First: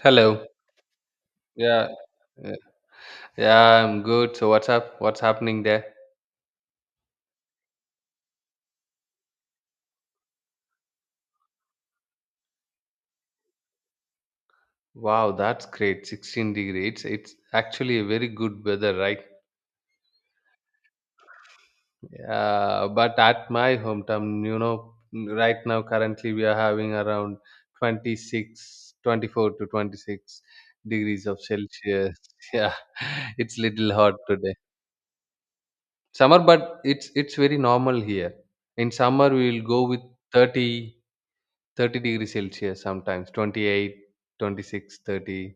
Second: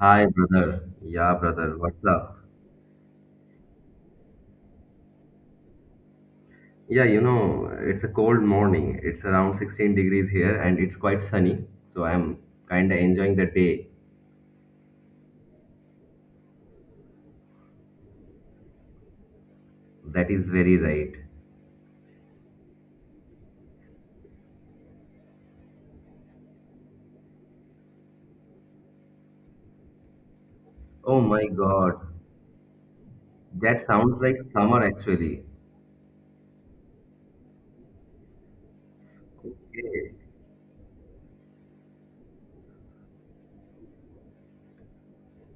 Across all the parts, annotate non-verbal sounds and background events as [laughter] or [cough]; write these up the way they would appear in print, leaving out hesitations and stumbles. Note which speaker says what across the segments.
Speaker 1: Hi,
Speaker 2: Hello.
Speaker 1: brother. Yeah, brother.
Speaker 2: Yeah.
Speaker 1: What's up?
Speaker 2: uh, Yeah, I'm good. So what's up? What's happening there?
Speaker 1: Yeah, you know, it's a cold morning. It's around 16 degrees here and it's quite sunny. So I'm kind of enjoying the day.
Speaker 2: Wow, that's great. 16 degrees. It's actually a very good weather, right?
Speaker 1: That is very right.
Speaker 2: But at my hometown, right now currently we are having around 26, 24 to 26
Speaker 1: Oh
Speaker 2: degrees of
Speaker 1: my God.
Speaker 2: Celsius. [laughs] Yeah, it's
Speaker 1: That
Speaker 2: little hot
Speaker 1: sounds like
Speaker 2: today.
Speaker 1: summer actually.
Speaker 2: Summer, but it's very normal here. In summer we will go with
Speaker 1: Okay.
Speaker 2: 30 30 degrees Celsius sometimes, 28, 26, 30.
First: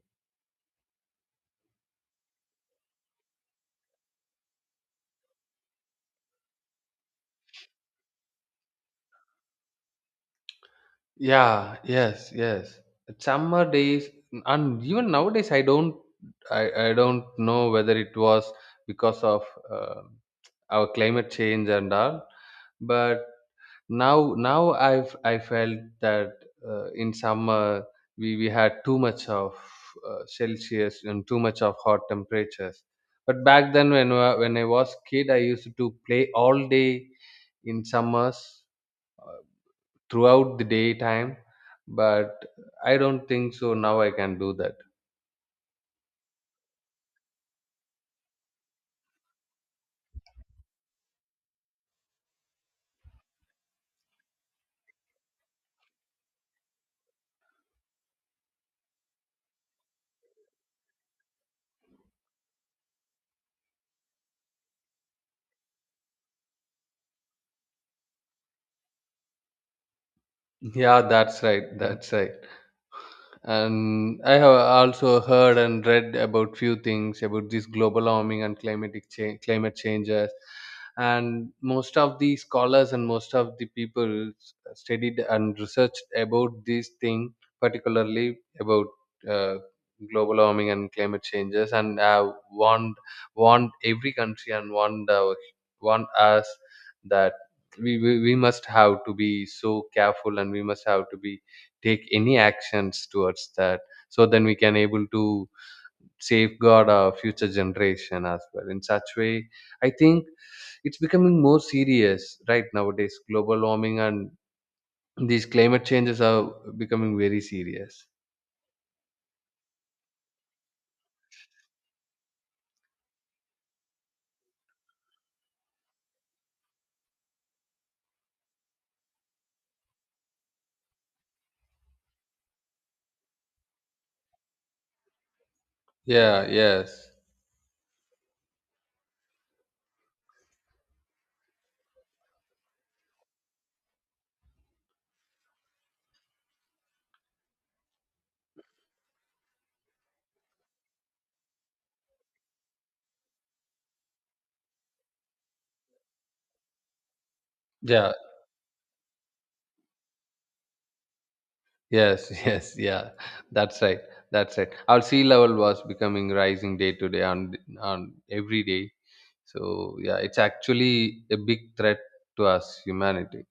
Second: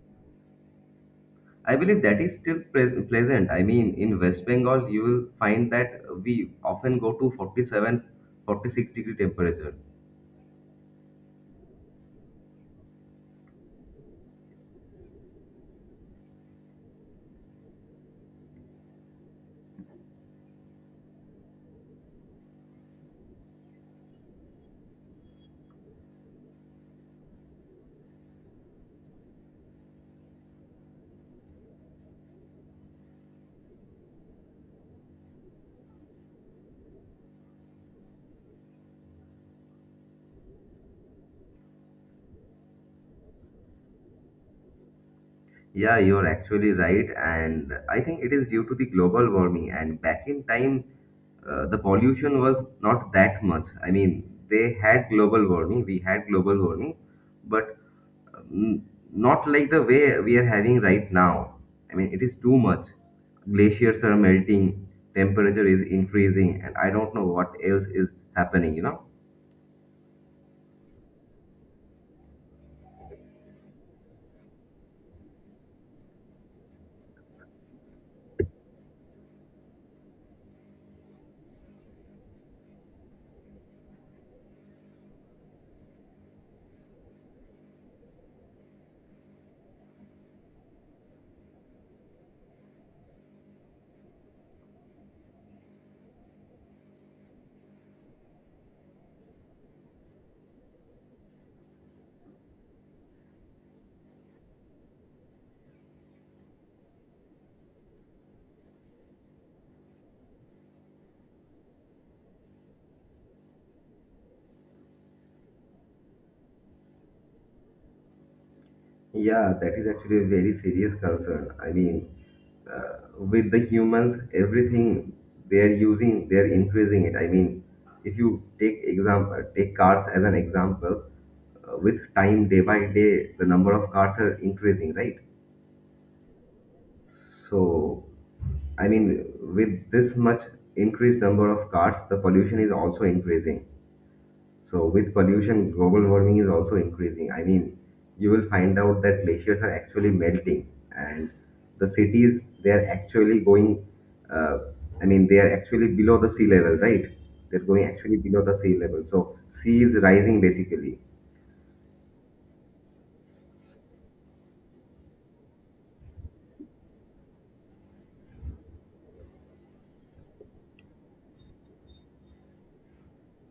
Speaker 1: I believe that is still pleasant. I mean, in West Bengal, you will find that we often go to 47, 46-degree temperature.
Speaker 2: Yeah, yes, yes. Summer days, and even nowadays, I don't know whether it was because of uh, our climate change and all, but now I felt that in summer we had too much of Celsius and too much of hot temperatures. But back then, when I was kid, I used to play all day in summers uh, throughout the daytime, but I don't think so now I can do that.
Speaker 1: Yeah, you're actually right. And I think it is due to the global warming. And back in time, the pollution was not that much. I mean, they had global warming, we had global warming, but um, not like the way we are having right now. I mean, it is too much. Glaciers are melting, temperature is increasing, and I don't know what else is happening, you know?
Speaker 2: [laughs] Yeah, that's right, that's right. And I have also heard and read about few things about this global warming and climate changes, and most of the scholars and most of the people studied and researched about this thing, particularly about uh, global warming and climate changes, and have warned every country, and warned us that we must have to be so careful, and we must have to be take any actions towards that, so then we can able to safeguard our future generation as well. In such way, I think it's becoming more serious right nowadays. Global warming and these climate changes are becoming very serious.
Speaker 1: Yeah, that is actually a very serious concern. I mean, with the humans, everything they are using, they are increasing it. I mean, if you take example, take cars as an example, with time, day by day, the number of cars are increasing, right?
Speaker 2: Yeah, yes.
Speaker 1: So, I mean, with this much increased number of cars, the pollution is also increasing. So with pollution, global warming is also increasing. I mean, you will find out that glaciers are actually melting, and the cities they are actually going. Uh, I mean, they are actually below the sea level, right? They're going
Speaker 2: Yeah,
Speaker 1: actually below the sea level. So sea is rising basically.
Speaker 2: yes. [laughs] Yes, yeah, that's right, that's right. Our sea level was becoming rising day to day, on every day. So yeah, it's actually a big threat to us humanity,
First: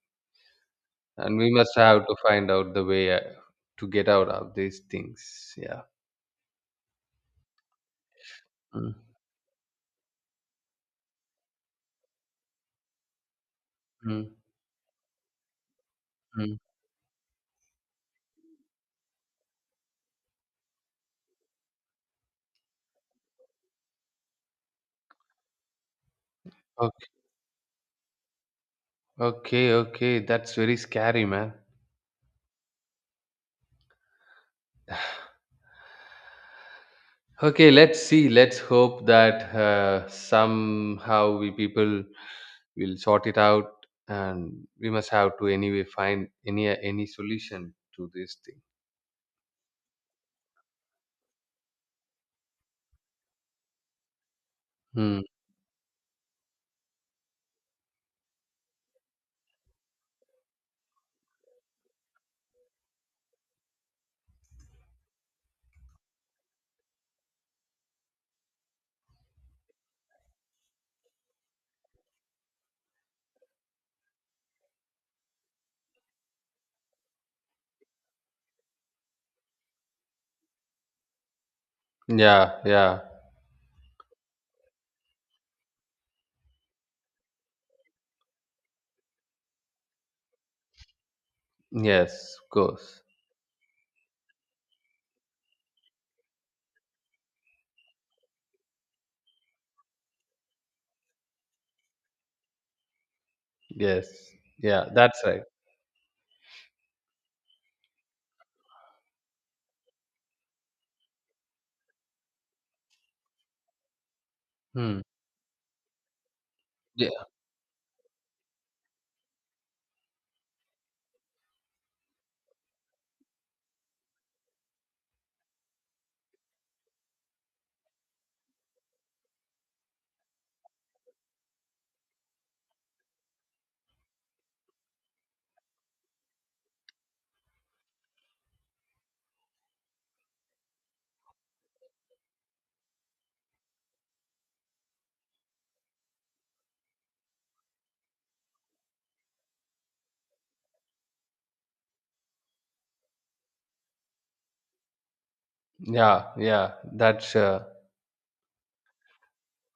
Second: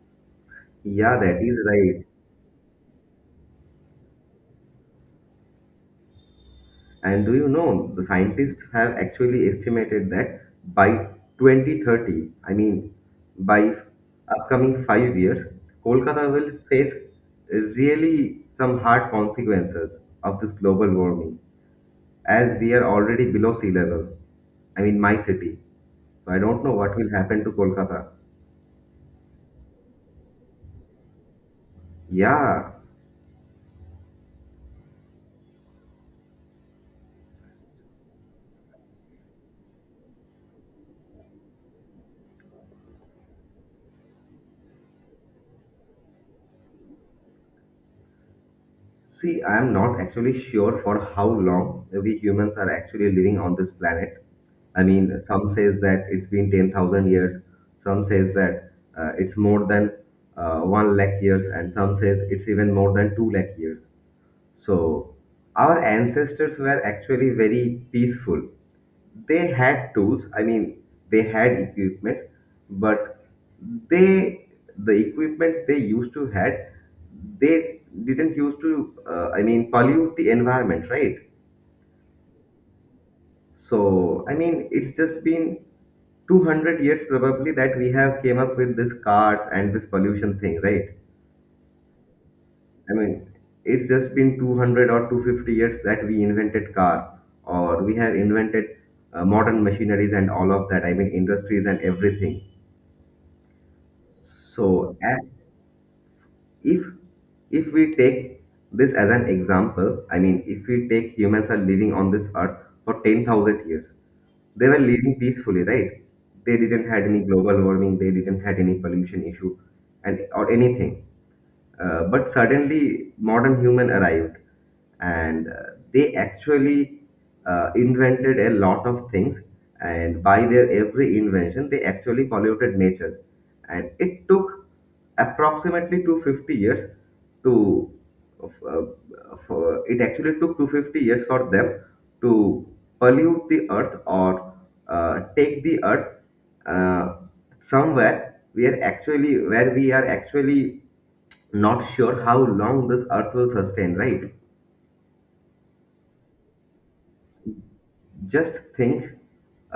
Speaker 1: Yeah, that
Speaker 2: and we
Speaker 1: is
Speaker 2: must
Speaker 1: right.
Speaker 2: have to find out the way to get out of these things. Yeah.
Speaker 1: And do you know, the scientists have
Speaker 2: mm,
Speaker 1: actually estimated that by 2030, I mean, by
Speaker 2: mm,
Speaker 1: upcoming 5 years, Kolkata
Speaker 2: mm.
Speaker 1: will face really some hard consequences of this global warming, as we are already below sea level. I mean, my city. So I don't know what will
Speaker 2: Okay,
Speaker 1: happen to Kolkata.
Speaker 2: okay, okay, that's very scary, man.
Speaker 1: Yeah.
Speaker 2: [sighs] Okay, let's see, let's hope that somehow we people will sort it out, and we must have to anyway find any solution to this thing.
Speaker 1: See, I am not actually sure for how long we humans are actually living on this planet. I
Speaker 2: Hmm.
Speaker 1: mean, some says that it's been 10,000 years, some says that it's more than 1 lakh years, and some says it's even more than 2 lakh years. So, our ancestors were actually very peaceful. They had tools, I mean, they had equipments, but they the equipments they used to had, they didn't used to pollute the environment, right?
Speaker 2: Yeah, yeah,
Speaker 1: So I mean it's just been 200 years probably that we have came up with this cars and this pollution thing, right?
Speaker 2: yes, of
Speaker 1: I
Speaker 2: course.
Speaker 1: mean, it's just been 200 or 250 years that we invented car, or we have invented modern machineries and all of that. I mean, industries and everything.
Speaker 2: Yes, yeah,
Speaker 1: So,
Speaker 2: that's right.
Speaker 1: if if we take this as an example, I mean if we take humans are living on this earth for 10,000 years, they were
Speaker 2: Hmm.
Speaker 1: living peacefully, right? They didn't had any
Speaker 2: Yeah.
Speaker 1: global warming, they didn't had any pollution issue and or anything. But suddenly modern human arrived, and they actually invented a lot of things, and by their every invention they actually polluted nature, and it took approximately 250 years to uh, it actually took 250 years for them to pollute the earth, or take the earth uh, somewhere we are actually where we are actually not sure how long this earth will sustain, right?
Speaker 2: Yeah, yeah, that's
Speaker 1: Just think,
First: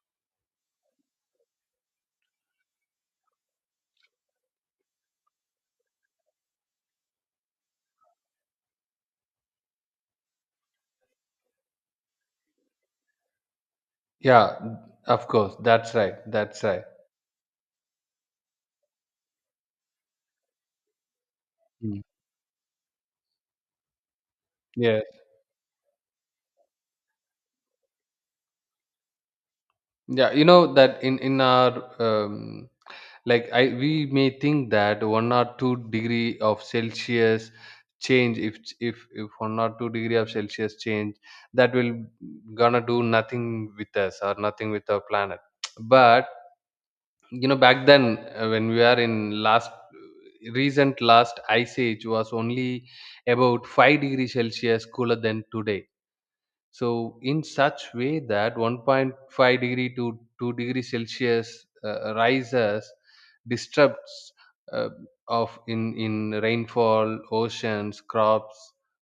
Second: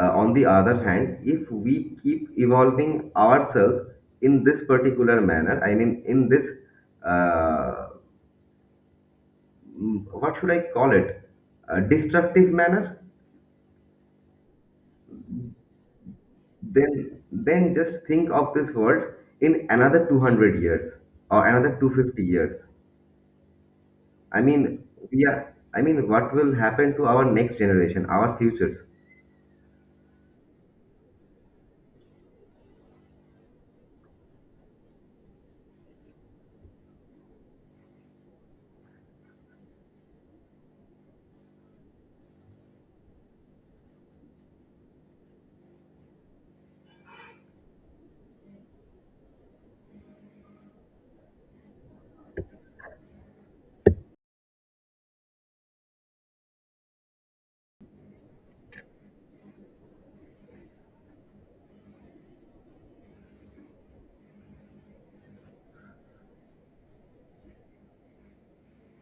Speaker 1: on the other hand if we keep evolving ourselves in this particular manner, I mean in this uh, what should I call it, a destructive manner,
Speaker 2: yeah, of course, that's right, that's right.
Speaker 1: then just think of this world in another 200 years or another
Speaker 2: Mm.
Speaker 1: 250 years. I mean,
Speaker 2: Yeah,
Speaker 1: we are. I mean, what will happen to our next generation, our futures?
Speaker 2: yeah, you know that in our, like, I we may think that 1 or 2 degree of Celsius change. If 1 or 2 degree of Celsius change, that will gonna do nothing with us or nothing with our planet, but you know back then when we are in last recent last ice age was only about 5 degrees Celsius cooler than today, so in such way that 1.5 degree to 2 degree Celsius rises disrupts uh, of in rainfall oceans crops,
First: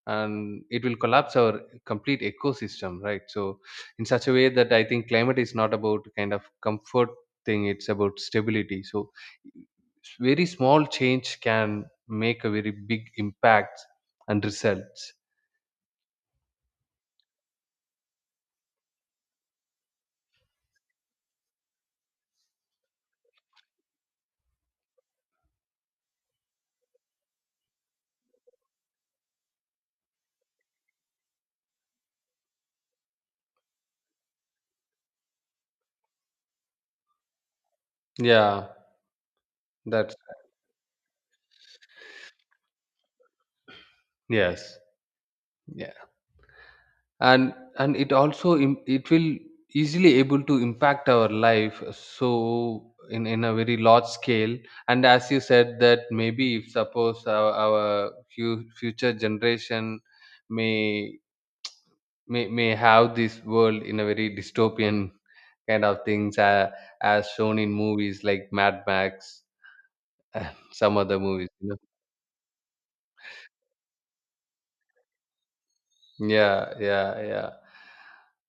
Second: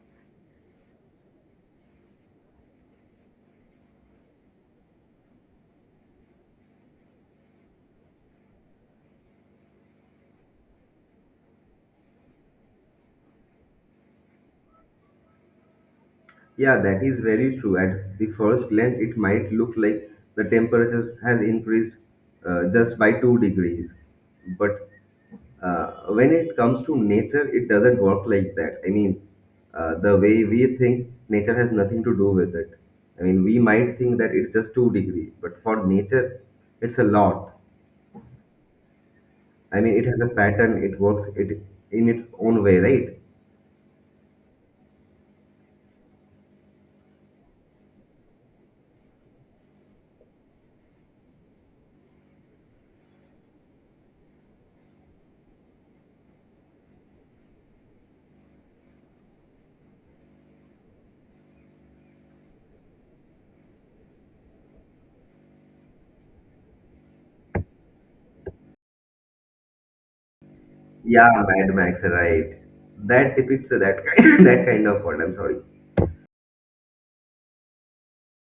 Speaker 2: and it will collapse our complete ecosystem, right? So in such a way that I think climate is not about kind of comfort thing, it's about stability. So very small change can make a very big impact and results.
Speaker 1: Yeah, that is very true. At the first glance, it might look like the temperature has increased just by 2 degrees. But when it comes to nature, it doesn't work like that. I mean, the way we think, nature has nothing to do with it. I mean, we might think that it's just two degree, but for nature, it's a lot.
Speaker 2: Yeah,
Speaker 1: I mean, it
Speaker 2: that's
Speaker 1: has a pattern. It works it in its own way, right?
Speaker 2: yes, yeah. And it also, it will easily able to impact our life so in a very large scale. And as you said, that maybe if suppose future generation may, may have this world in a very dystopian kind of things, as shown in movies like Mad Max and [laughs] some other
Speaker 1: Yeah,
Speaker 2: movies.
Speaker 1: Mad Max, right? That depicts that kind, [coughs] that kind of world. I'm sorry.
Speaker 2: Yeah, yeah, yeah.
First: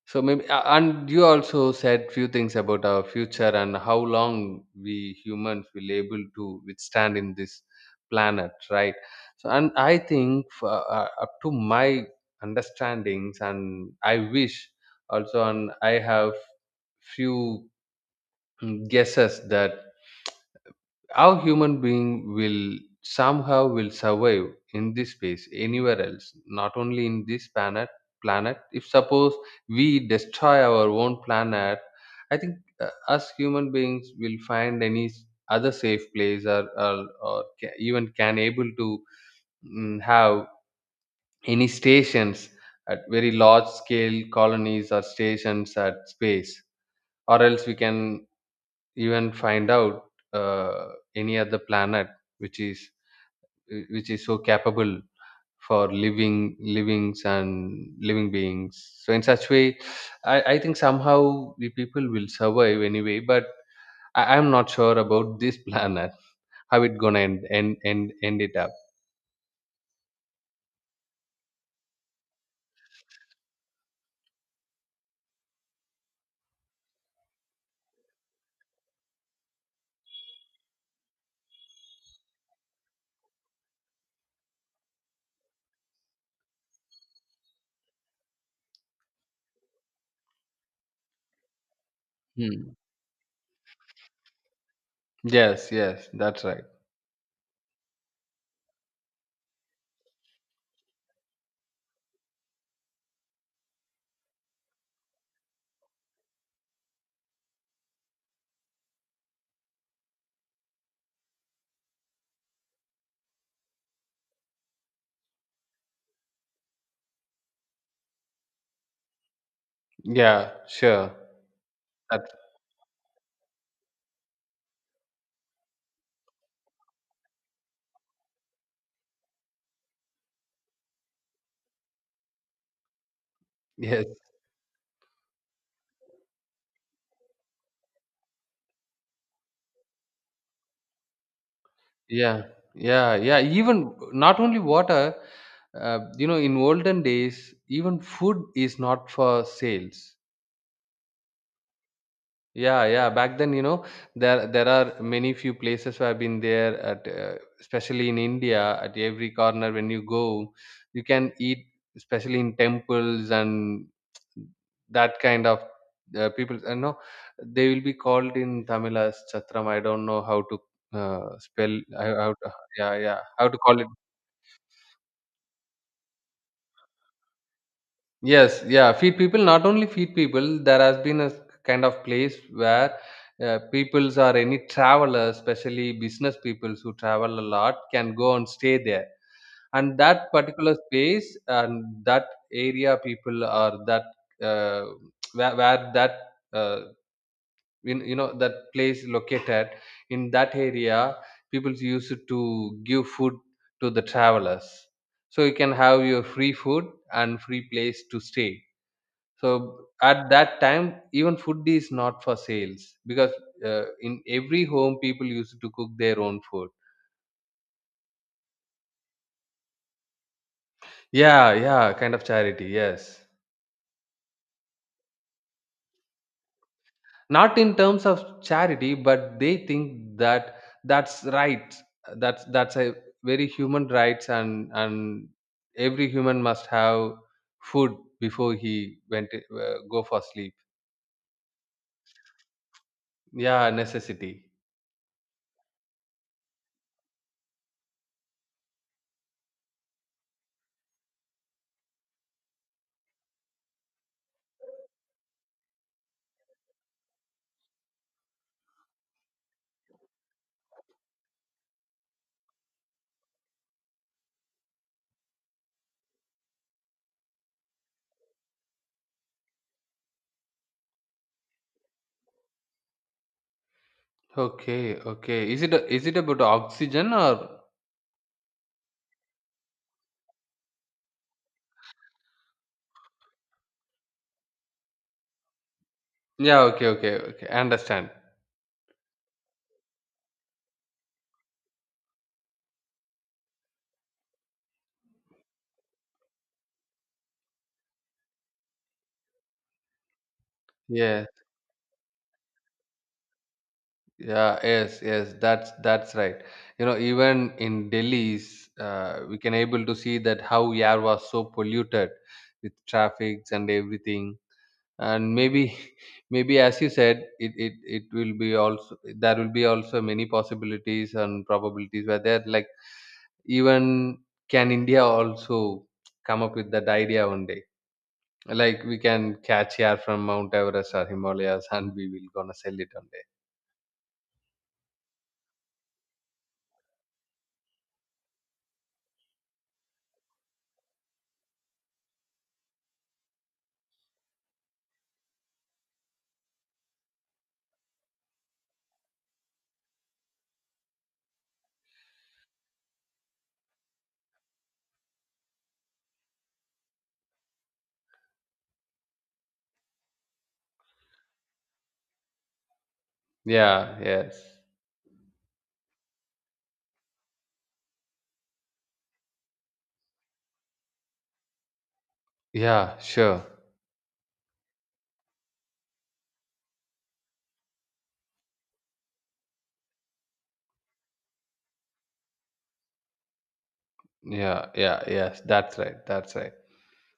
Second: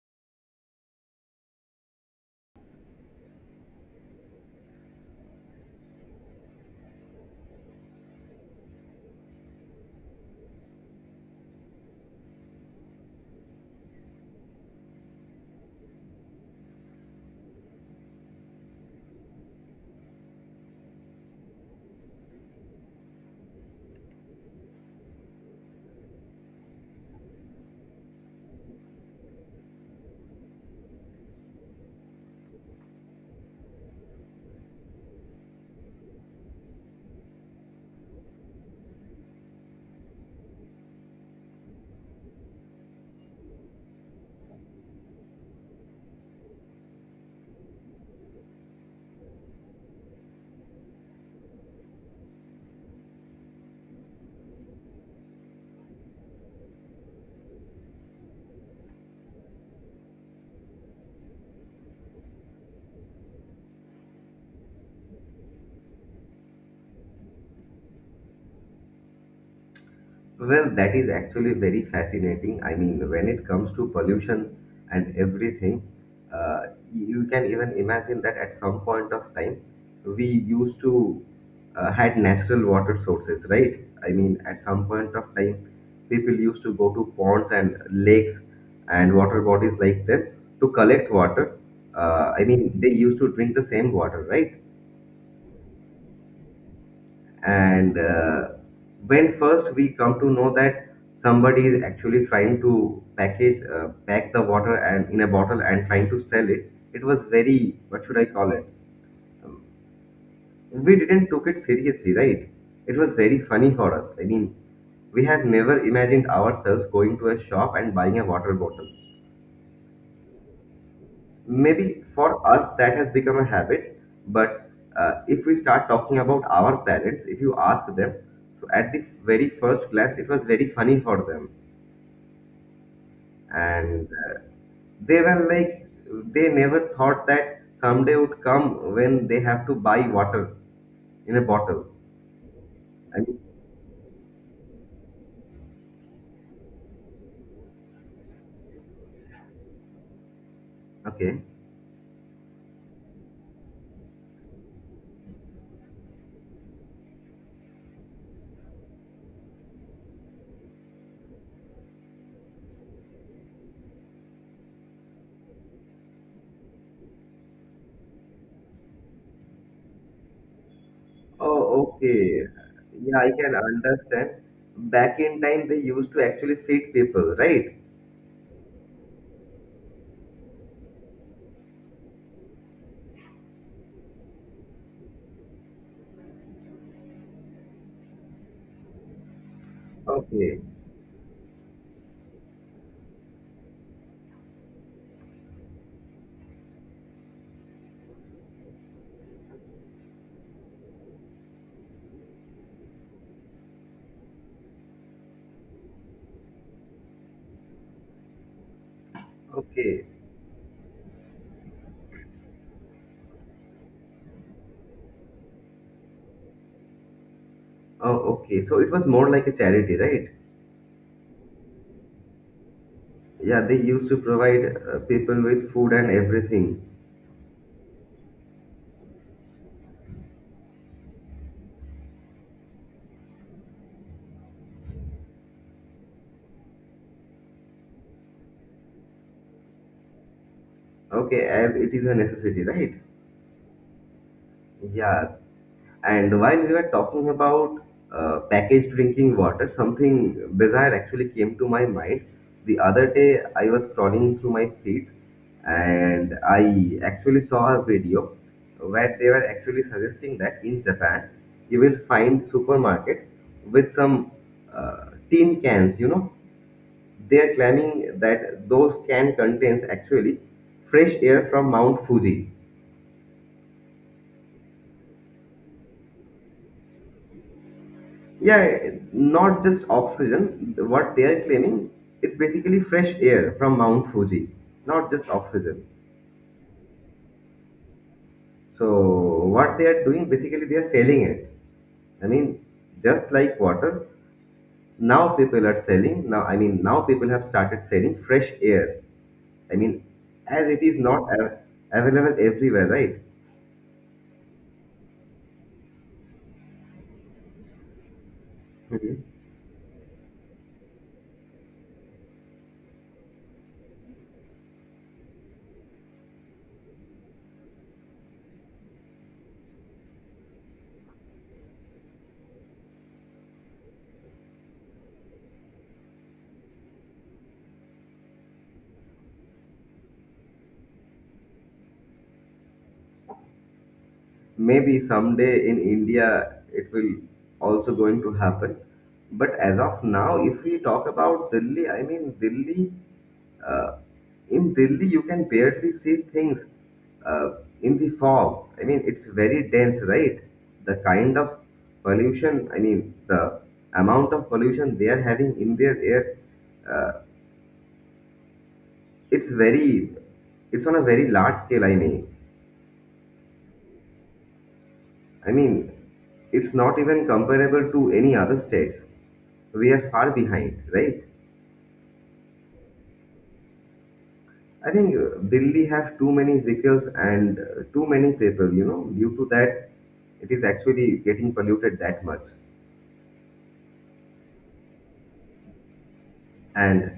Speaker 2: So maybe, and you also said few things about our future and how long we humans will able to withstand in this planet, right? So, and I think for, up to my understandings, and I wish also, and I have few, guesses that how human being will somehow will survive in this space anywhere else, not only in this planet. Planet. If suppose we destroy our own planet, I think us human beings will find any other safe place, even can able to, have any stations at very large scale colonies or stations at space, or else we can even find out uh, any other planet which is which is so capable for livings and living beings. So in such way, I think somehow the people will survive anyway, but I'm not sure about this [laughs] planet how it gonna end it up.
Speaker 1: Well, that is actually very fascinating. I mean, when it comes to pollution and everything, uh, you can even imagine that at some point of time, we used to had natural water sources, right? I mean, at some point of time, people used to go to ponds and lakes and water bodies like them to collect water. I
Speaker 2: Hmm.
Speaker 1: mean, they used to drink the same water, right?
Speaker 2: Yes, yes, that's right.
Speaker 1: And when first we come to know that somebody is actually trying to pack the water and in a bottle and trying to sell it, it was very, what should I call it, Um, we didn't took it seriously, right? It was very funny for us. I mean, we have never imagined ourselves going to a shop and buying a water bottle.
Speaker 2: Yeah, sure.
Speaker 1: Maybe
Speaker 2: That,
Speaker 1: for us that has become a habit, but if we start talking about our parents, if you ask them, so at the very first glance, it was very funny for them,
Speaker 2: yes.
Speaker 1: and they were like, they never thought that someday would come when they have to buy water in a bottle.
Speaker 2: Yeah, yeah,
Speaker 1: I
Speaker 2: yeah,
Speaker 1: mean,
Speaker 2: even not only water, in olden days even food is not for sales.
Speaker 1: okay.
Speaker 2: Yeah, yeah. Back then, there are many few places where I've been there at, especially in India. At every corner, when you go, you can eat, especially in temples and that kind of, people. I know they will be called in Tamil as chatram. I don't know how to
Speaker 1: Oh,
Speaker 2: spell. How
Speaker 1: okay.
Speaker 2: to, yeah,
Speaker 1: Yeah,
Speaker 2: yeah.
Speaker 1: I
Speaker 2: How
Speaker 1: can
Speaker 2: to call it?
Speaker 1: understand. Back in time, they used to actually feed people, right?
Speaker 2: Yes, yeah, feed people. Not only feed people, there has been a kind of place where, peoples or any travelers, especially business peoples who travel a lot, can go and stay there. And that
Speaker 1: Okay,
Speaker 2: particular space and that area, people or that, uh, where that uh, in, you know that place located in that area, people used to give food to the travelers. So you can have your free food and free place to stay, so
Speaker 1: okay.
Speaker 2: at that time even food is not for sales because in every home people used to cook their own food.
Speaker 1: Oh, okay. So it was more like a charity, right?
Speaker 2: Yeah, yeah, kind of charity, yes.
Speaker 1: Yeah, they used to provide people with food and everything.
Speaker 2: Not in terms of charity, but they think that that's right, that's a very human rights, and every human must have food before he went go for sleep.
Speaker 1: Okay, as it is a necessity, right?
Speaker 2: Yeah, necessity.
Speaker 1: Yeah. And while we were talking about packaged drinking water, something bizarre actually came to my mind. The other day, I was scrolling through my feeds and I actually saw a video where they were actually suggesting that in Japan, you will find supermarket with some tin cans, you know. They are claiming that those can contains actually fresh air from Mount Fuji.
Speaker 2: Okay, okay, is it about oxygen or.
Speaker 1: Yeah, not just oxygen. What they are claiming, it's basically fresh air from Mount Fuji, not just oxygen.
Speaker 2: Yeah, okay, okay, okay. I understand.
Speaker 1: So what they are doing, basically they are selling it. I mean, just like water, now people are selling. Now, I mean, now people have started selling fresh air. I mean, as it is
Speaker 2: Yeah,
Speaker 1: not available everywhere, right?
Speaker 2: yeah, yes, yes. That's right. You know, even in Delhi's, we can able to see that how air was so polluted with traffics and everything. And maybe, [laughs] maybe as you said, it will be also there will be also many possibilities and probabilities where there like, even can India also come up with that idea one day. Like we can catch here from Mount Everest or Himalayas [laughs] and we will gonna sell it one day.
Speaker 1: Maybe someday in India it will also going to happen. But as of now, if we talk about Delhi, I mean Delhi, uh, in Delhi you can barely see things uh, in the fog. I mean it's very dense, right? The kind of pollution, I mean the amount of pollution they are having in their air, uh, it's very, it's on a very large scale. I mean.
Speaker 2: Yeah, yes.
Speaker 1: I mean, it's not even comparable to any other states. We are far behind, right?
Speaker 2: Yeah, sure.
Speaker 1: I think Delhi have too many vehicles and too many people, you know, due to that it is actually getting polluted that much.
Speaker 2: Yeah, yeah, yes, that's right, that's right.
Speaker 1: And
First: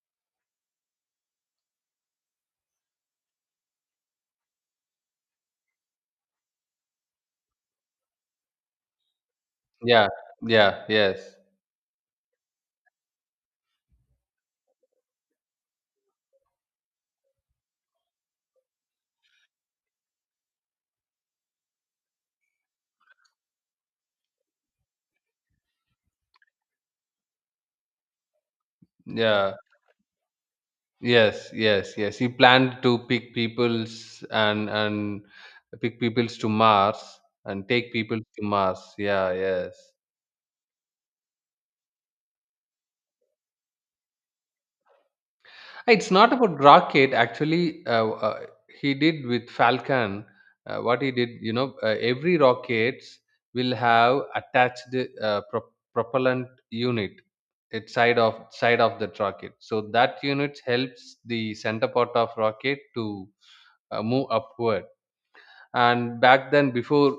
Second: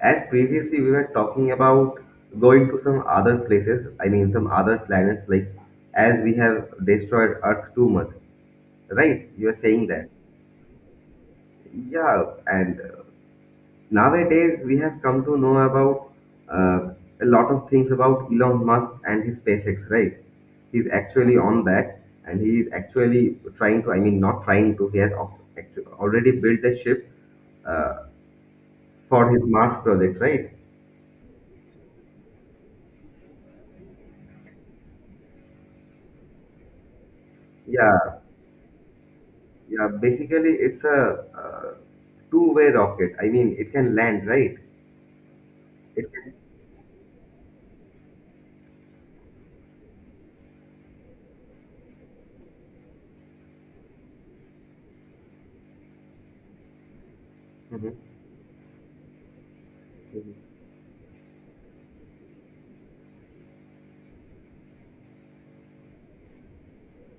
Speaker 1: as previously we were talking about going to some other places, I mean some other planets, like as we have destroyed Earth too much, right? You are saying
Speaker 2: Yeah,
Speaker 1: that.
Speaker 2: yeah, yes,
Speaker 1: Yeah, and nowadays, we have come to know about uh, a lot of things about Elon Musk and his SpaceX, right? He's actually on that, and he is actually trying to, I mean, not trying to, he has already built a ship uh, for his
Speaker 2: yeah,
Speaker 1: Mars project, right?
Speaker 2: yes. Yes, yes, he planned to pick peoples and pick peoples to Mars and take
Speaker 1: Yeah,
Speaker 2: people to Mars, yeah, yes.
Speaker 1: yeah. Basically, it's a two-way rocket. I mean, it can land, right?
Speaker 2: Hey,
Speaker 1: It
Speaker 2: it's not
Speaker 1: can.
Speaker 2: about rocket. Actually, he did with Falcon. What he did, every rockets will have attached propellant unit at
Speaker 1: Mhm,
Speaker 2: side of the rocket. So that
Speaker 1: mhm.
Speaker 2: unit helps the center part of rocket to move upward. And back then, before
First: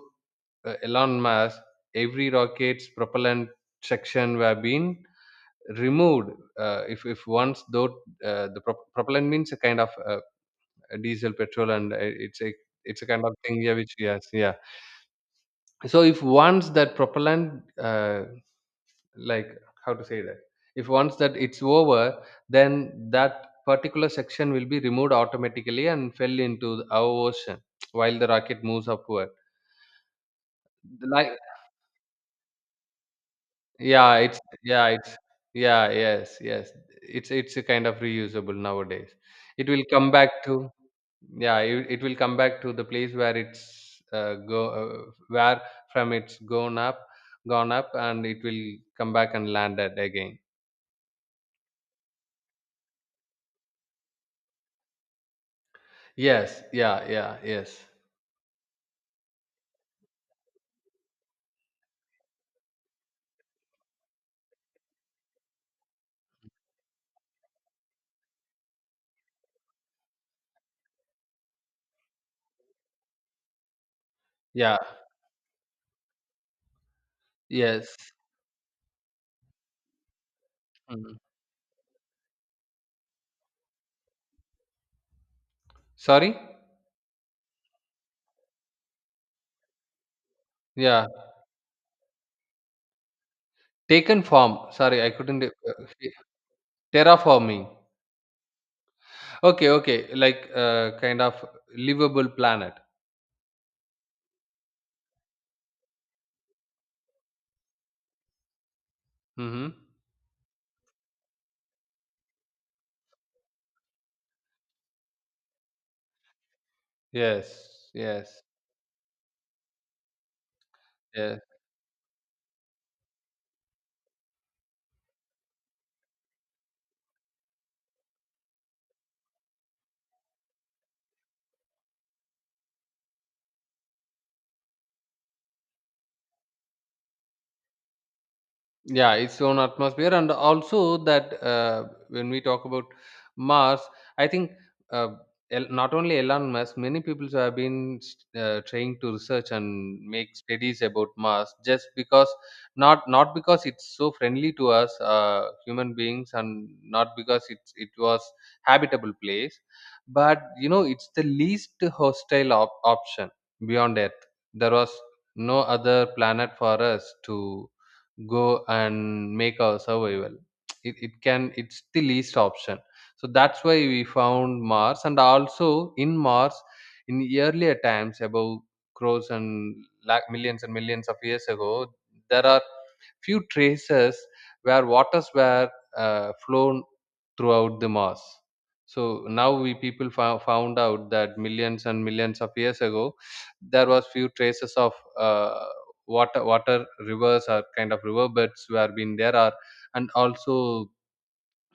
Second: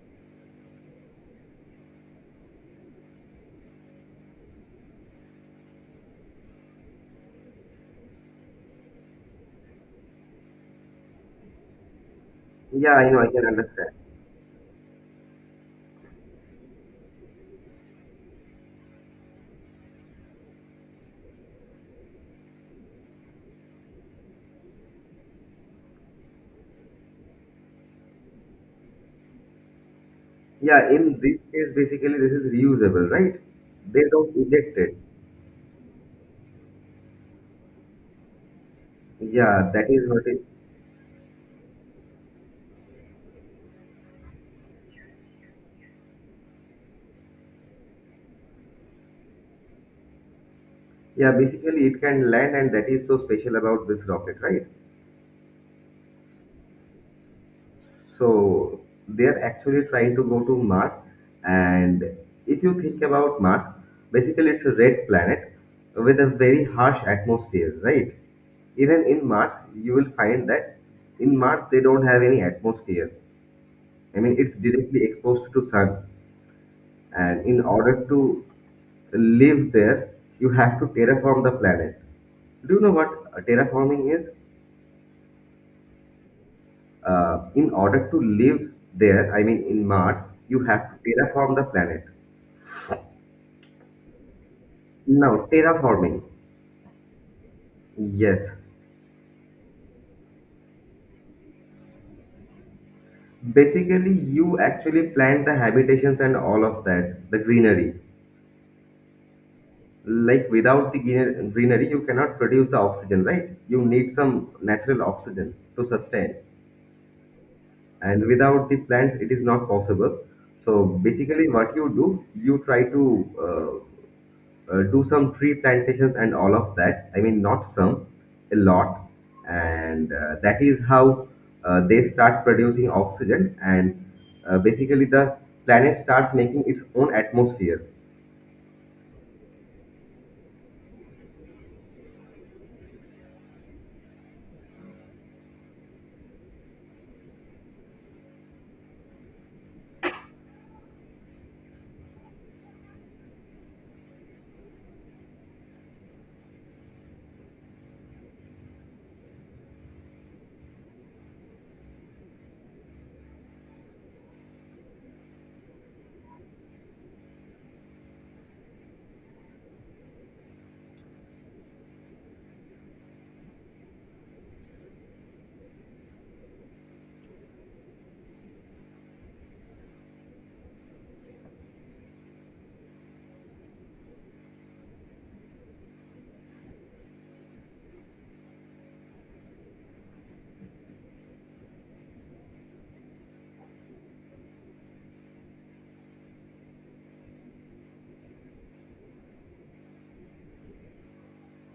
Speaker 2: Elon Musk, every rocket's propellant section were being removed if once though the propellant means a kind of diesel petrol, and it's a
Speaker 1: Yeah,
Speaker 2: it's a
Speaker 1: I know,
Speaker 2: kind
Speaker 1: I
Speaker 2: of
Speaker 1: can
Speaker 2: thing, yeah,
Speaker 1: understand.
Speaker 2: which, yes, yeah. So if once that propellant like, how to say that, if once that it's over, then that particular section will be removed automatically and fell into our ocean while the rocket moves upward.
Speaker 1: Yeah, in
Speaker 2: Like,
Speaker 1: this case, basically, this is reusable, right? They
Speaker 2: yeah,
Speaker 1: don't
Speaker 2: it's,
Speaker 1: eject
Speaker 2: yeah,
Speaker 1: it.
Speaker 2: it's, yeah, yes, yes, it's a kind of reusable nowadays. It
Speaker 1: Yeah,
Speaker 2: will
Speaker 1: that is
Speaker 2: come
Speaker 1: what it,
Speaker 2: back to, yeah, it will come back to the place where it's go where from it's gone up, and it will come back and land at again.
Speaker 1: yeah, basically it can land and that is so special about this rocket, right?
Speaker 2: Yes, yeah, yeah, yes,
Speaker 1: So they are actually trying to go to Mars, and if you think about Mars, basically it's a red planet with a very harsh atmosphere, right? Even in Mars, you will find that in Mars they don't have any atmosphere. I mean, it's
Speaker 2: yeah,
Speaker 1: directly exposed to sun, and in
Speaker 2: yes.
Speaker 1: order to live there, you have to
Speaker 2: Mm.
Speaker 1: terraform the planet. Do you know what terraforming is?
Speaker 2: Sorry.
Speaker 1: In order to live there, I mean in Mars, you have to
Speaker 2: Yeah,
Speaker 1: terraform the planet.
Speaker 2: taken form, sorry, I couldn't,
Speaker 1: Now,
Speaker 2: he-
Speaker 1: terraforming.
Speaker 2: terraforming.
Speaker 1: Yes.
Speaker 2: Okay, okay, like, kind of livable planet.
Speaker 1: Basically, you actually plant the habitations and all of that, the greenery.
Speaker 2: Mm-hmm.
Speaker 1: Like without the greenery, you cannot produce the oxygen, right? You need some natural oxygen to sustain.
Speaker 2: Yes,
Speaker 1: And
Speaker 2: yes,
Speaker 1: without the plants, it is not possible. So
Speaker 2: yes.
Speaker 1: basically, what you do, you try to uh, do some tree plantations and all of that. I mean, not some, a lot. And that is how they start producing oxygen, and basically, the planet starts making its own atmosphere.
Speaker 2: Yeah, its own atmosphere, and also that when we talk about Mars, I think uh, not only Elon Musk, many people have been trying to research and make studies about Mars, just because not because it's so friendly to us, human beings, and not because it was habitable place, but you know it's the least hostile option beyond Earth. There was no other planet for us to go and make our survival. It can it's the least option. So that's why we found Mars, and also in Mars in earlier times above crores and like millions and millions of years ago there are few traces where waters were flown throughout the Mars. So now we people found out that millions and millions of years ago, there was few traces of uh, water rivers or kind of river beds were been there are, and also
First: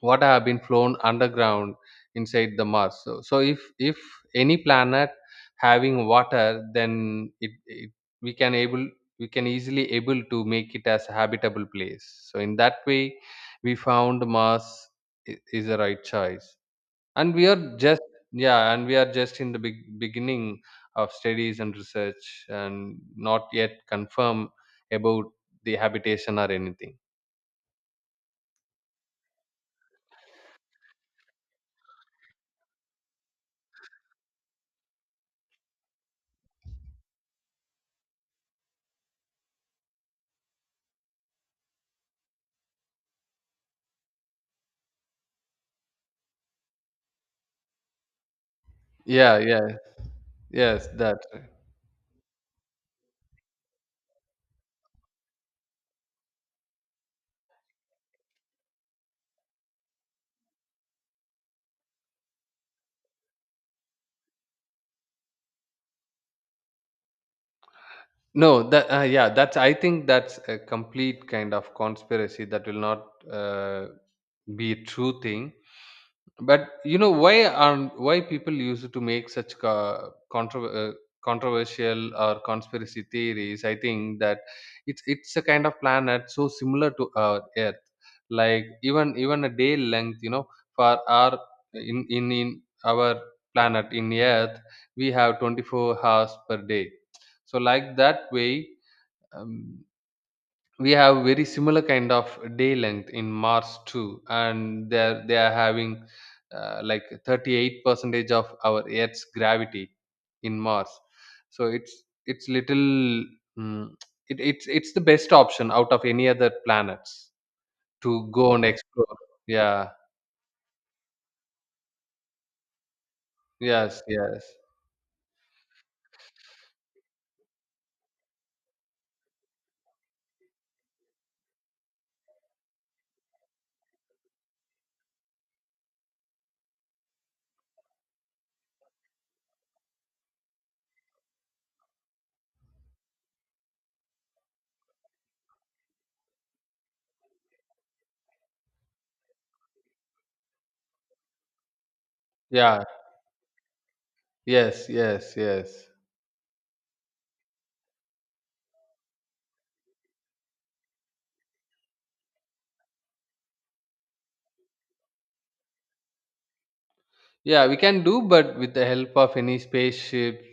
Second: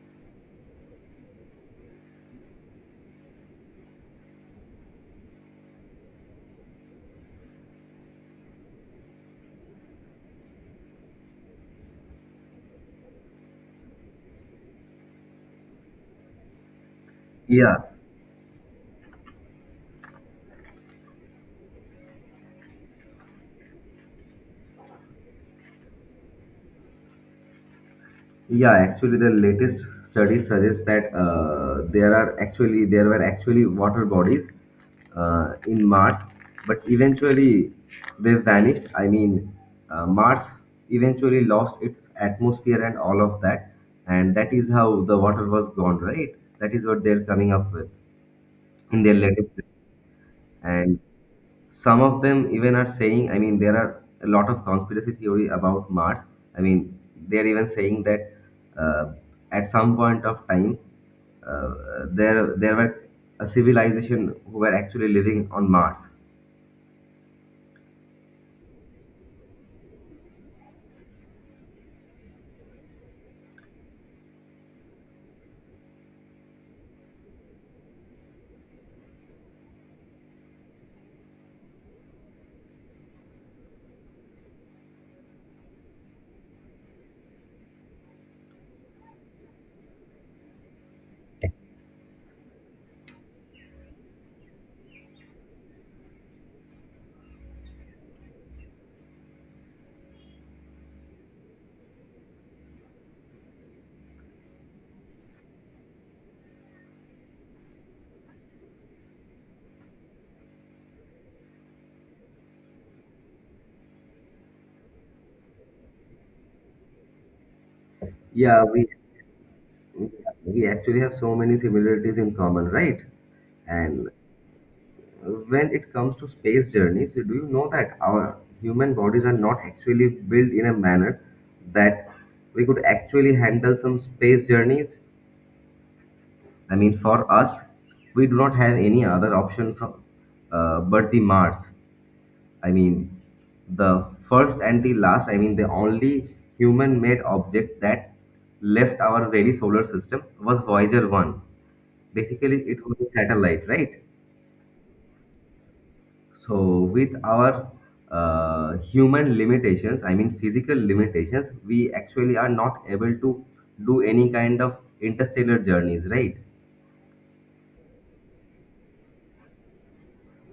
Speaker 2: water have been flown underground inside the mars. So if any planet having water, then it we can able we can easily able to make it as a habitable place. So in that way we found mars is a right choice, and we are
Speaker 1: Yeah.
Speaker 2: just, yeah, and we are just in the big beginning of studies and research and not yet confirm about the habitation or anything.
Speaker 1: Yeah, actually, the latest studies suggest that there were actually water bodies in Mars, but eventually they vanished. I mean, Mars eventually lost its atmosphere and all of that, and that is how the water was gone, right? That is what they're coming up with in their
Speaker 2: yeah
Speaker 1: latest,
Speaker 2: yeah yes
Speaker 1: and
Speaker 2: that
Speaker 1: some of them even are saying, I mean, there are a lot of conspiracy theory about Mars. I mean, they're even saying that uh, at some point of time, uh, there were a civilization who were actually living on Mars.
Speaker 2: No, that yeah, that's, I think, that's a complete kind of conspiracy that will not uh, be a true thing. But you know, why are, why people use it to make such controversial or conspiracy theories? I think that it's a kind of planet so similar to our Earth, like even a day length, you know, for our in our planet in Earth, we have 24 hours per day. So like that way, um, we have very similar kind of day length in Mars too, and they are having like 38 percentage of our Earth's gravity in Mars. So it's little, mm, it's the best option out of any other planets to go and
Speaker 1: Yeah, we
Speaker 2: explore. Yeah.
Speaker 1: we actually have so many similarities in common, right?
Speaker 2: Yes.
Speaker 1: And
Speaker 2: Yes.
Speaker 1: when it comes to space journeys, do you know that our human bodies are not actually built in a manner that we could actually handle some space journeys? I mean, for us, we do not have any other option from but the Mars. I mean, the first and the last. I mean, the only human-made object that left our very solar system was Voyager One. Basically,
Speaker 2: Yeah.
Speaker 1: it was a satellite, right?
Speaker 2: Yes. Yes. Yes.
Speaker 1: So, with our human limitations, I mean physical limitations, we actually are not able to do any kind of interstellar journeys, right?
Speaker 2: Yeah, we can do, but with the help of any spaceships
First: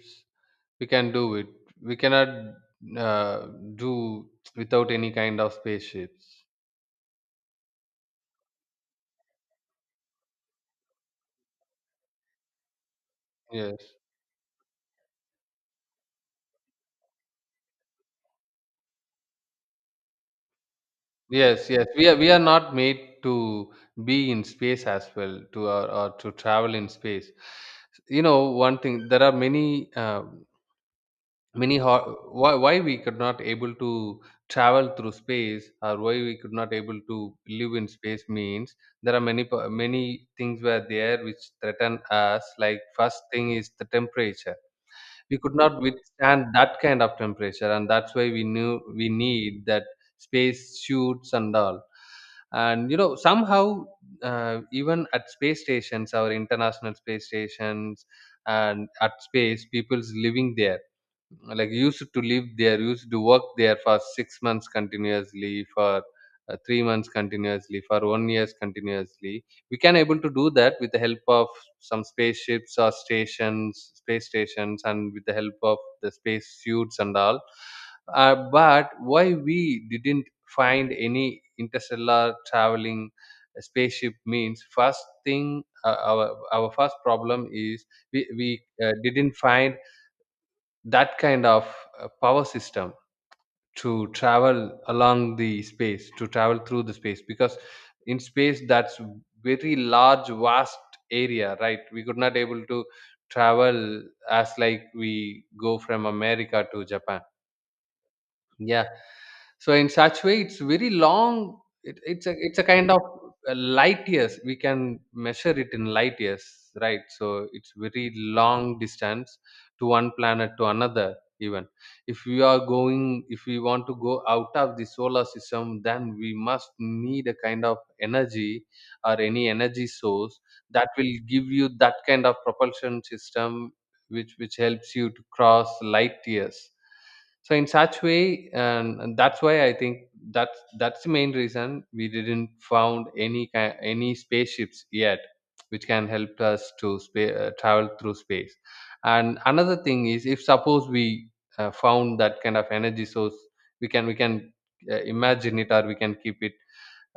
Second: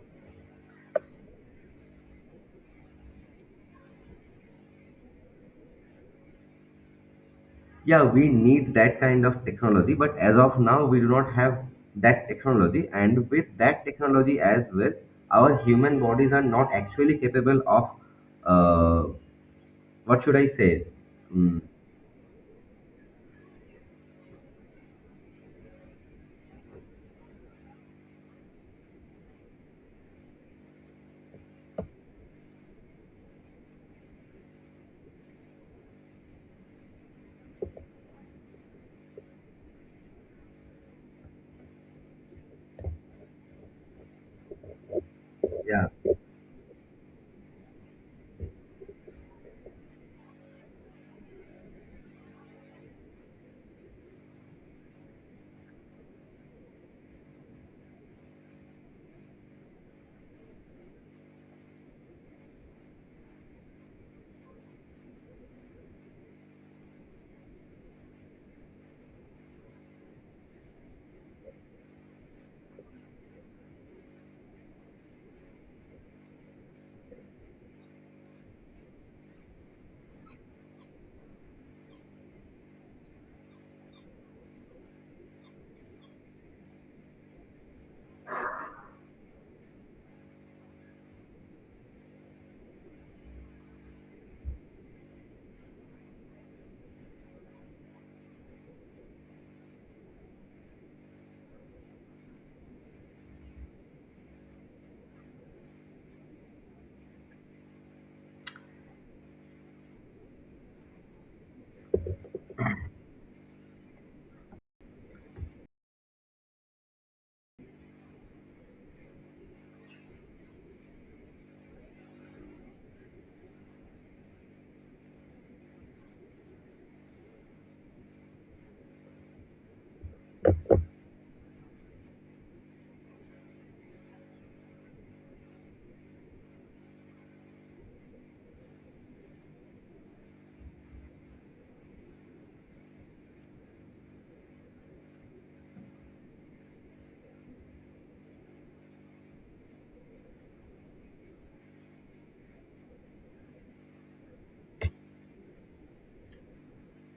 Speaker 2: we can do it. We cannot, uh, do without any kind of spaceships.
Speaker 1: Yeah, we need that kind of technology, but as of now, we do not have that technology. And with that
Speaker 2: yes
Speaker 1: technology as well, our human bodies are not actually capable of, uh, what should I say?
Speaker 2: yes
Speaker 1: Mm,
Speaker 2: yes We are, we are not made to be in space as well, to, or to travel in space. You know, one thing, there are many why we could not able to travel through space, or why we could not able to live in space means there are many things were there which threaten us. Like first thing is the temperature. We could not
Speaker 1: yeah,
Speaker 2: withstand that kind of temperature, and that's why we knew we need that space suits and all. And you know, somehow, even at space stations, our international space stations, and at space, people's living there, like used to live there, used to work there for 6 months continuously, for 3 months continuously, for 1 years continuously. We can able to do that with the help of some spaceships or stations, space stations, and with the help of the space suits and all. But why we didn't find any interstellar traveling spaceship means, first thing, our first problem is, we didn't find that kind of power system to travel along the space, to travel through the space, because in space that's very large vast area, right? We could not able to travel as like we go from america to japan. Yeah. So in such way it's very long. It's a kind of a light years. We can measure it in light years, right? So it's very long distance to one planet to another. Even if we are going, if we want to go out of the solar system, then we must need a kind of energy, or any energy source, that will give you that kind of propulsion system which helps you to cross light years. So in such way, and that's why I think that's the main reason we didn't found any any spaceships yet which can help us to travel through space. And another thing is, if suppose we found that kind of energy source, we can imagine it, or we can keep it,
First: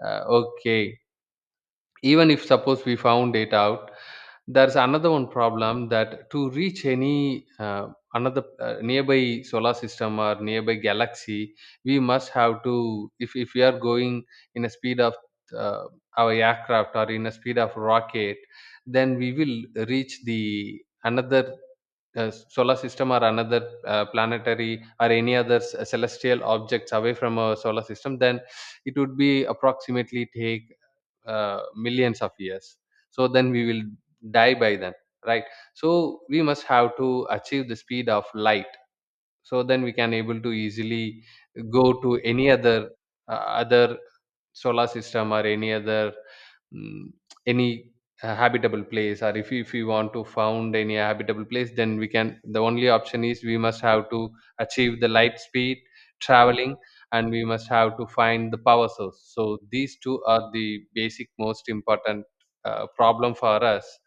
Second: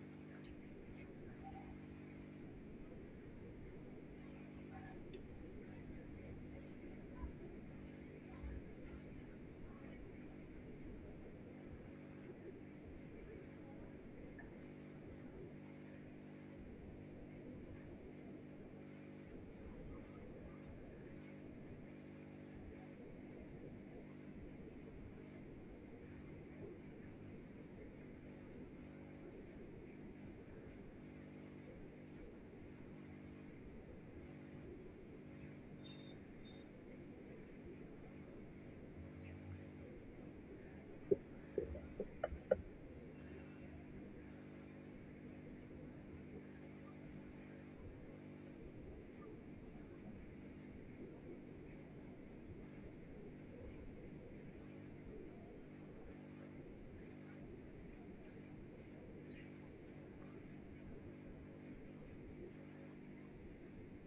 Speaker 2: okay. Even if suppose we found it out, there's another one problem that to reach any another nearby solar system or nearby galaxy, we must have to, if we are going in a speed of uh, our aircraft, or in a speed of rocket, then we will reach the another solar system, or another planetary, or any other celestial objects away from our solar system. Then it would be approximately take millions of years. So then we will die by then, right? So we must have to achieve the speed of light. So then we can able to easily go to any other other solar system, or any other, mm, any habitable place. Or if you want to found any habitable place, then we can, the only option is we must have to achieve the light speed traveling. And we must have to find the power source. So these two are the basic most important problem for us.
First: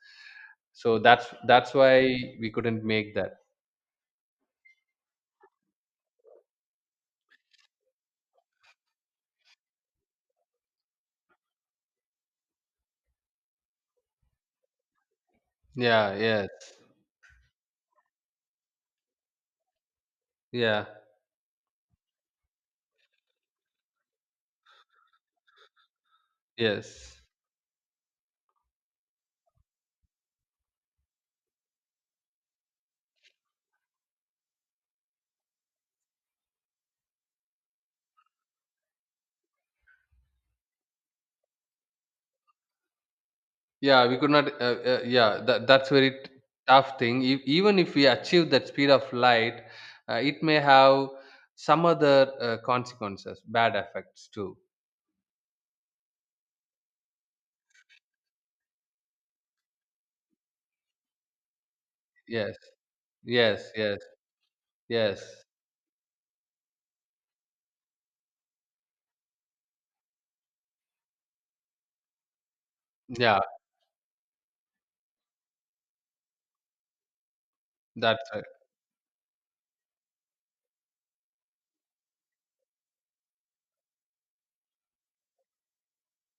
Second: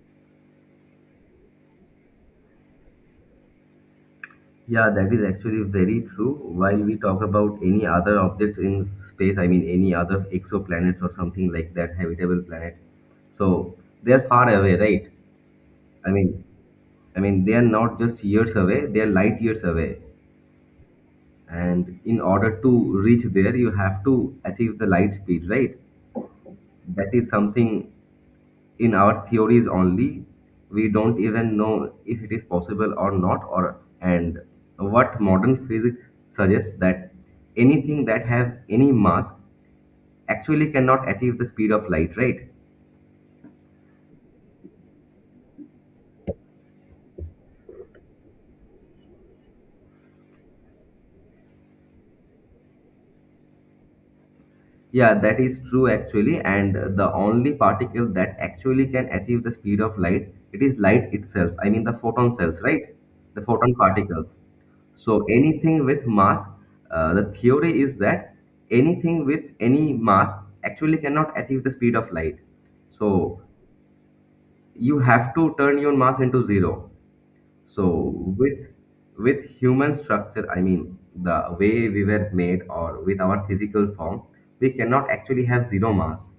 Speaker 2: So that's why we couldn't make that.
Speaker 1: yeah, that is actually very true. While we talk about any other object in space, I mean any other exoplanets or something like that, habitable planet. So they are far away, right? I
Speaker 2: Yeah.
Speaker 1: mean,
Speaker 2: Yes.
Speaker 1: I mean they are not just years away; they are light years away.
Speaker 2: Yeah.
Speaker 1: And in order to reach there, you have to achieve the light speed, right? That
Speaker 2: Yes.
Speaker 1: is something in our theories only. We don't even know if it is possible or not, or and what modern physics suggests that anything that have any mass actually cannot achieve the speed of light, right?
Speaker 2: Yeah, we could not. Yeah, that's very tough thing. Even if we achieve that speed of light, it may have some other consequences, bad effects too.
Speaker 1: Yeah, that is true actually. And the only particle that actually can achieve the speed of light, it is light itself. I mean the photon
Speaker 2: Yes,
Speaker 1: cells, right? The
Speaker 2: yes,
Speaker 1: photon
Speaker 2: yes,
Speaker 1: particles. So
Speaker 2: yes.
Speaker 1: anything with mass, the theory is that anything with any mass actually cannot achieve the speed of light.
Speaker 2: Yeah,
Speaker 1: So you have to turn your mass into zero. So
Speaker 2: that's right.
Speaker 1: with human structure, I mean the way we were made or with our physical form, we cannot actually have zero mass.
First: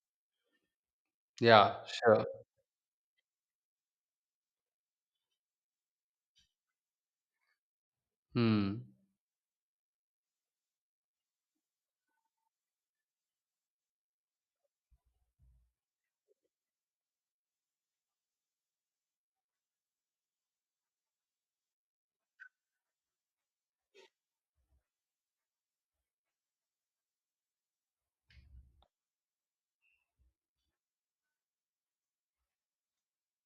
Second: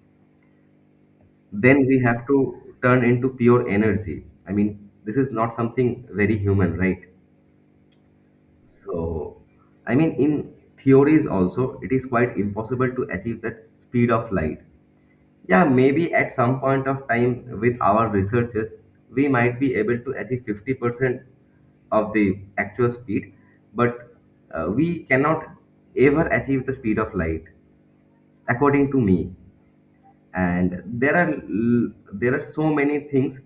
Speaker 2: Yeah,
Speaker 1: Then we
Speaker 2: sure.
Speaker 1: have to turn into pure energy. I mean, this is not something very human, right?
Speaker 2: Hmm.
Speaker 1: So, I mean, in theories also, it is quite impossible to achieve that speed of light. Yeah, maybe at some point of time with our researches, we might be able to achieve 50% of the actual speed, but we cannot ever achieve the speed of light, according to me. And there are there are so many things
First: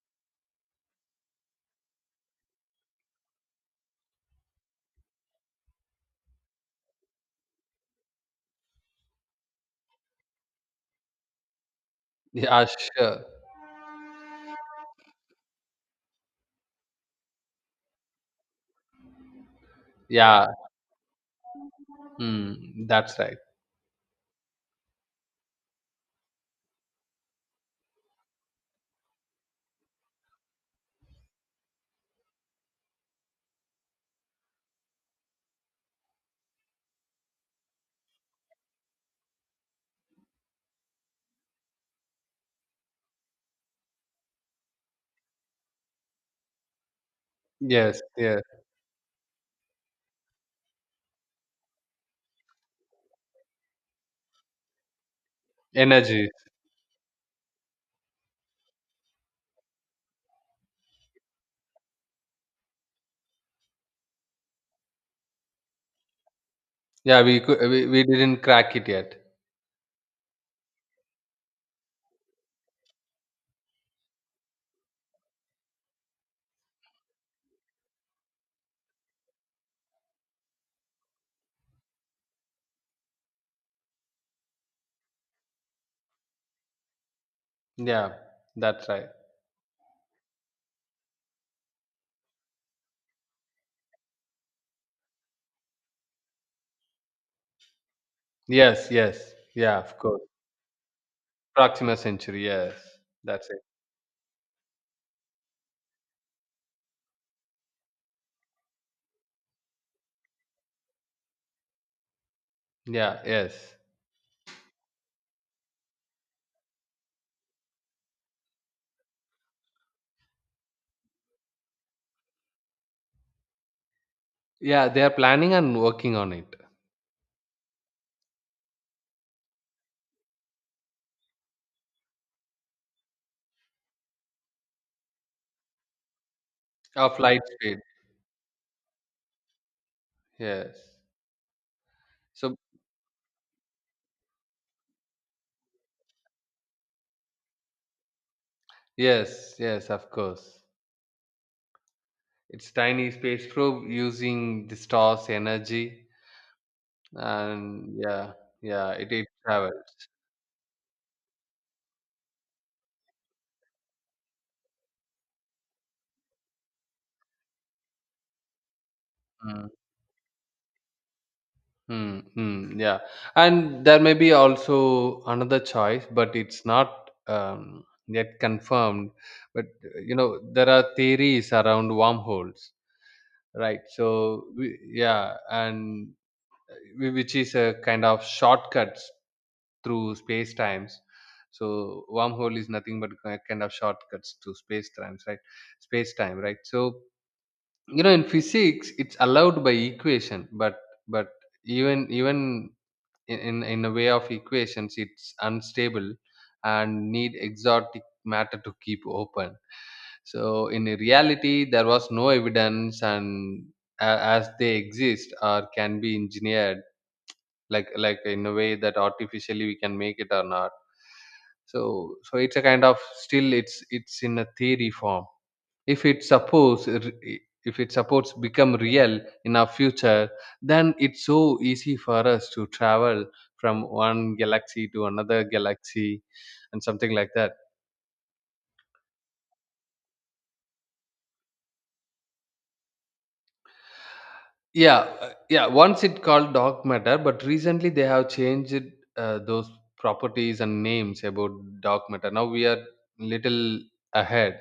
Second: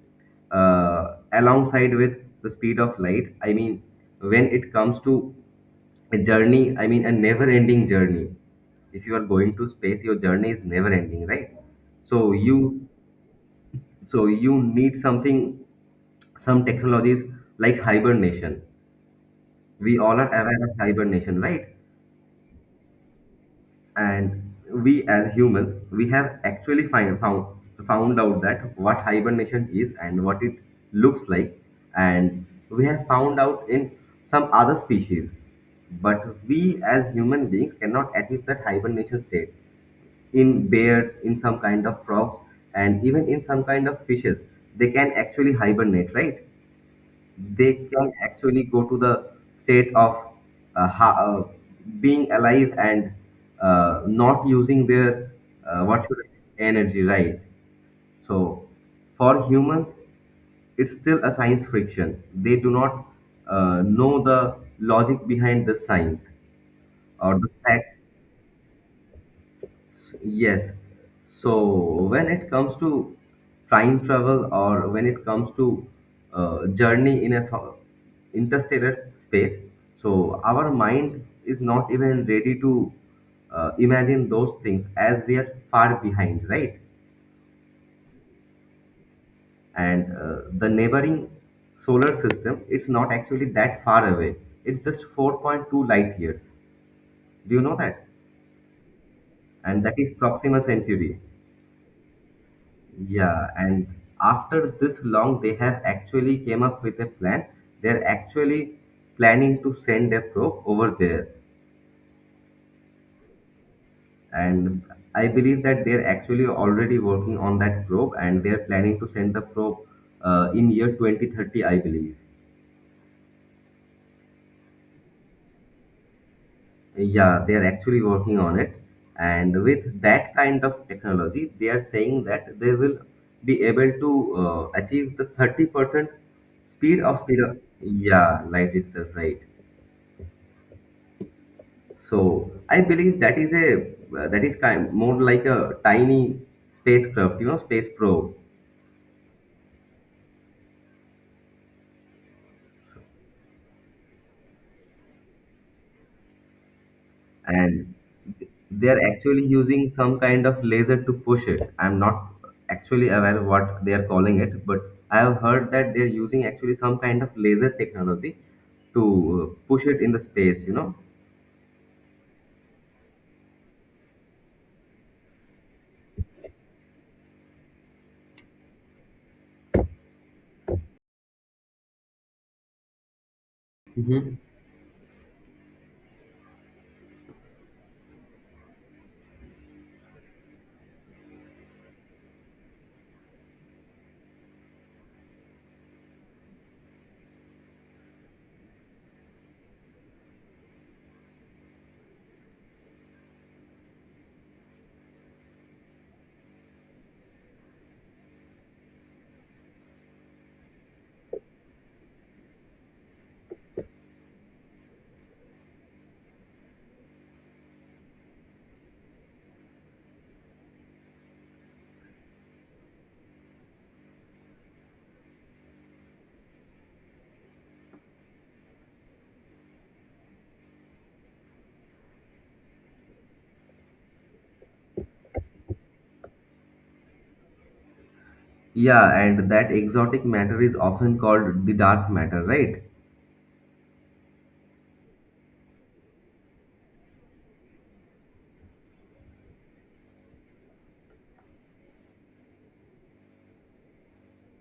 Speaker 1: alongside with the speed of light. I mean, when it comes to a journey, I mean a never-ending journey. If you are going to space, your journey is never-ending, right? So Mm. you
Speaker 2: Yeah, sure.
Speaker 1: so you need something, some technologies like hibernation. We all are
Speaker 2: Yeah.
Speaker 1: aware of hibernation, right?
Speaker 2: Hmm. That's right.
Speaker 1: And we as humans, we have actually found found out that what hibernation is and what it looks like, and we have found out in some other species, but we as human beings cannot achieve that hibernation state. In bears, in some kind of frogs, and even in some kind of fishes, they can actually hibernate, right? They
Speaker 2: Yes,
Speaker 1: can
Speaker 2: yes.
Speaker 1: actually go to the state of uh, ha- uh, being alive and not using their
Speaker 2: Energy.
Speaker 1: energy, right? So for humans, it's still a science friction. They do not know the logic behind the science
Speaker 2: Yeah,
Speaker 1: or
Speaker 2: we
Speaker 1: the
Speaker 2: could. We,
Speaker 1: facts.
Speaker 2: we didn't crack it yet.
Speaker 1: Yes. So when it comes to time travel, or when it comes to journey in a interstellar space, so our mind is not even ready to imagine those things as we are far behind, right?
Speaker 2: Yeah, that's right.
Speaker 1: And the neighboring solar system, it's not actually that far away. It's just 4.2 light years. Do you know that?
Speaker 2: Yes, yes. Yeah,
Speaker 1: And that
Speaker 2: of
Speaker 1: is
Speaker 2: course.
Speaker 1: Proxima Centauri.
Speaker 2: Proxima Century. Yes,
Speaker 1: Yeah,
Speaker 2: that's it.
Speaker 1: and after this long, they have actually came up with a plan. They're actually planning to send a probe over there,
Speaker 2: Yeah, yes.
Speaker 1: and I believe that they're actually already working on that probe, and they're planning to send the probe in year 2030, I believe.
Speaker 2: Yeah, they are planning and working on it.
Speaker 1: Yeah, they are actually working on it. And with that kind of technology, they are saying that they will be able to achieve the 30% speed
Speaker 2: A
Speaker 1: of speed,
Speaker 2: flight speed.
Speaker 1: yeah, light itself, right?
Speaker 2: Yes.
Speaker 1: So
Speaker 2: So
Speaker 1: I believe that is a that is kind more like a tiny spacecraft, you know, space probe.
Speaker 2: yes, yes, of course. It's
Speaker 1: So-
Speaker 2: tiny space probe using the star's energy, and
Speaker 1: and
Speaker 2: yeah,
Speaker 1: they
Speaker 2: yeah,
Speaker 1: are
Speaker 2: it
Speaker 1: actually
Speaker 2: travels.
Speaker 1: using some kind of laser to push it. I'm not actually aware of what they are calling it, but I have heard that they are using actually some kind of laser technology to
Speaker 2: Mm,
Speaker 1: push it in the space, you know.
Speaker 2: yeah. And there may be also another choice, but it's not yet confirmed. But you know, there are theories around wormholes, right?
Speaker 1: Mhm.
Speaker 2: So we, yeah, and which is a kind of shortcuts through space times. So wormhole is nothing but kind of shortcuts to space times, right? Space time, right? So you know, in physics it's allowed by equation, but even in a way of equations it's unstable and need exotic matter to keep open. So in reality there was no evidence, and as they exist or can be engineered, like in a way that artificially we can make it or not. So it's a kind of, still it's in a theory form. If it suppose, if it supports become real in our future, then it's so easy for us to travel from one galaxy to another galaxy and something like that.
Speaker 1: Yeah, and that exotic matter is often called the dark matter, right?
Speaker 2: Yeah, yeah. Once it called Dark Matter, but recently they have changed those properties and names about Dark Matter. Now we are little ahead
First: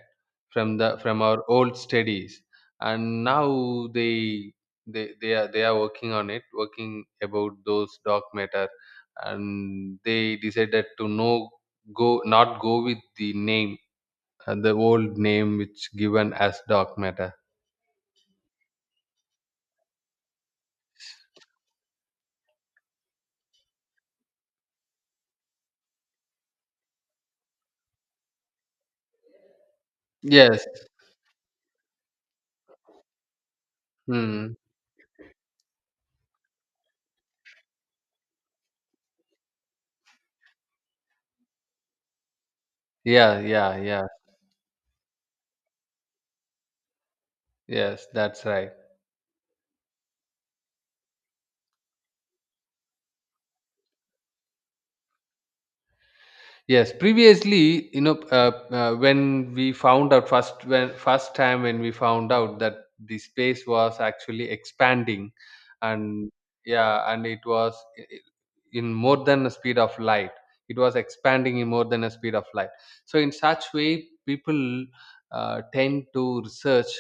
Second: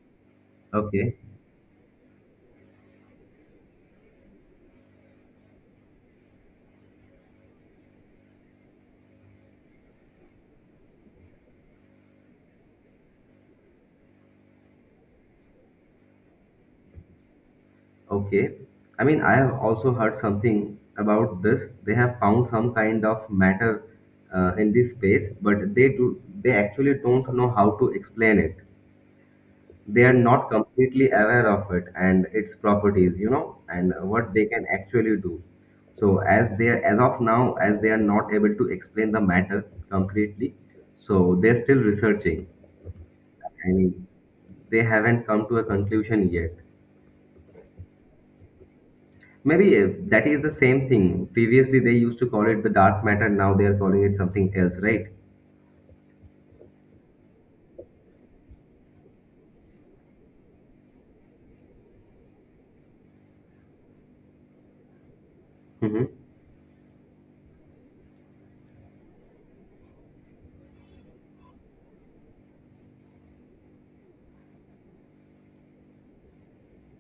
Speaker 2: from the,
Speaker 1: Okay.
Speaker 2: from our old studies, and now they, they are working on it, working about those Dark Matter, and they decided to no, go not go with the name the old name which given as Dark Matter.
Speaker 1: Okay. I mean, I have also heard something about this. They have found some kind of matter in this space, but they do they actually don't know how to explain it. They are not
Speaker 2: Yes.
Speaker 1: completely aware of it and its properties, you know, and what they
Speaker 2: Hmm.
Speaker 1: can actually do. So as they, as of now, as they are not able to explain the matter completely, so they're still researching.
Speaker 2: Yeah.
Speaker 1: I
Speaker 2: Yeah. Yeah.
Speaker 1: mean, they haven't come to a conclusion yet.
Speaker 2: Yes, that's right.
Speaker 1: Maybe that is the same thing. Previously, they used to call it the dark matter. Now they are calling it something else, right?
Speaker 2: Yes, previously, you know, when we found out first, when first time when we found out that the space was actually expanding,
Speaker 1: Mm-hmm.
Speaker 2: and yeah, and it was in more than the speed of light. It was expanding in more than the speed of light. So in such way, people tend to research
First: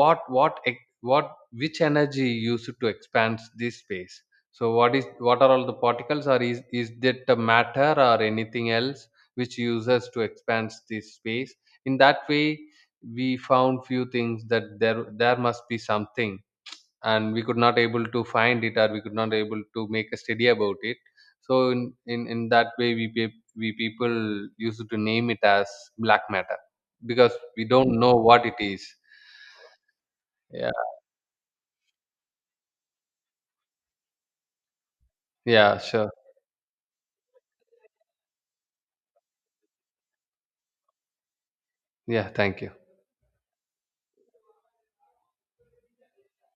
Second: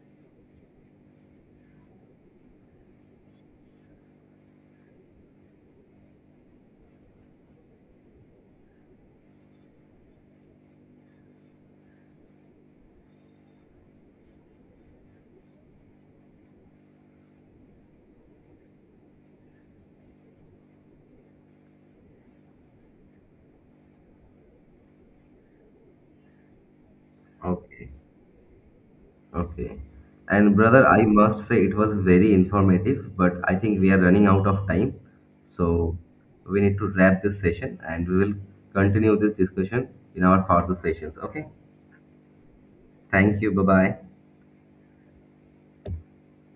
Speaker 2: what, what which energy used to expand this space, so what is, what are all the particles, or is that the matter or anything else which uses to expand this space. In that way we found few things that there must be something, and we could not able to find it, or we could not able to make a study about it. So in that way we people used to name it as black matter, because we
Speaker 1: Okay,
Speaker 2: don't know what it is.
Speaker 1: okay. And
Speaker 2: Yeah.
Speaker 1: brother, I must say it was very informative, but I think we are running out of time.
Speaker 2: Yeah,
Speaker 1: So
Speaker 2: sure.
Speaker 1: we need to wrap this session and we will continue this discussion in our further sessions. Okay.
Speaker 2: Yeah, thank you.
Speaker 1: Thank you. Bye bye.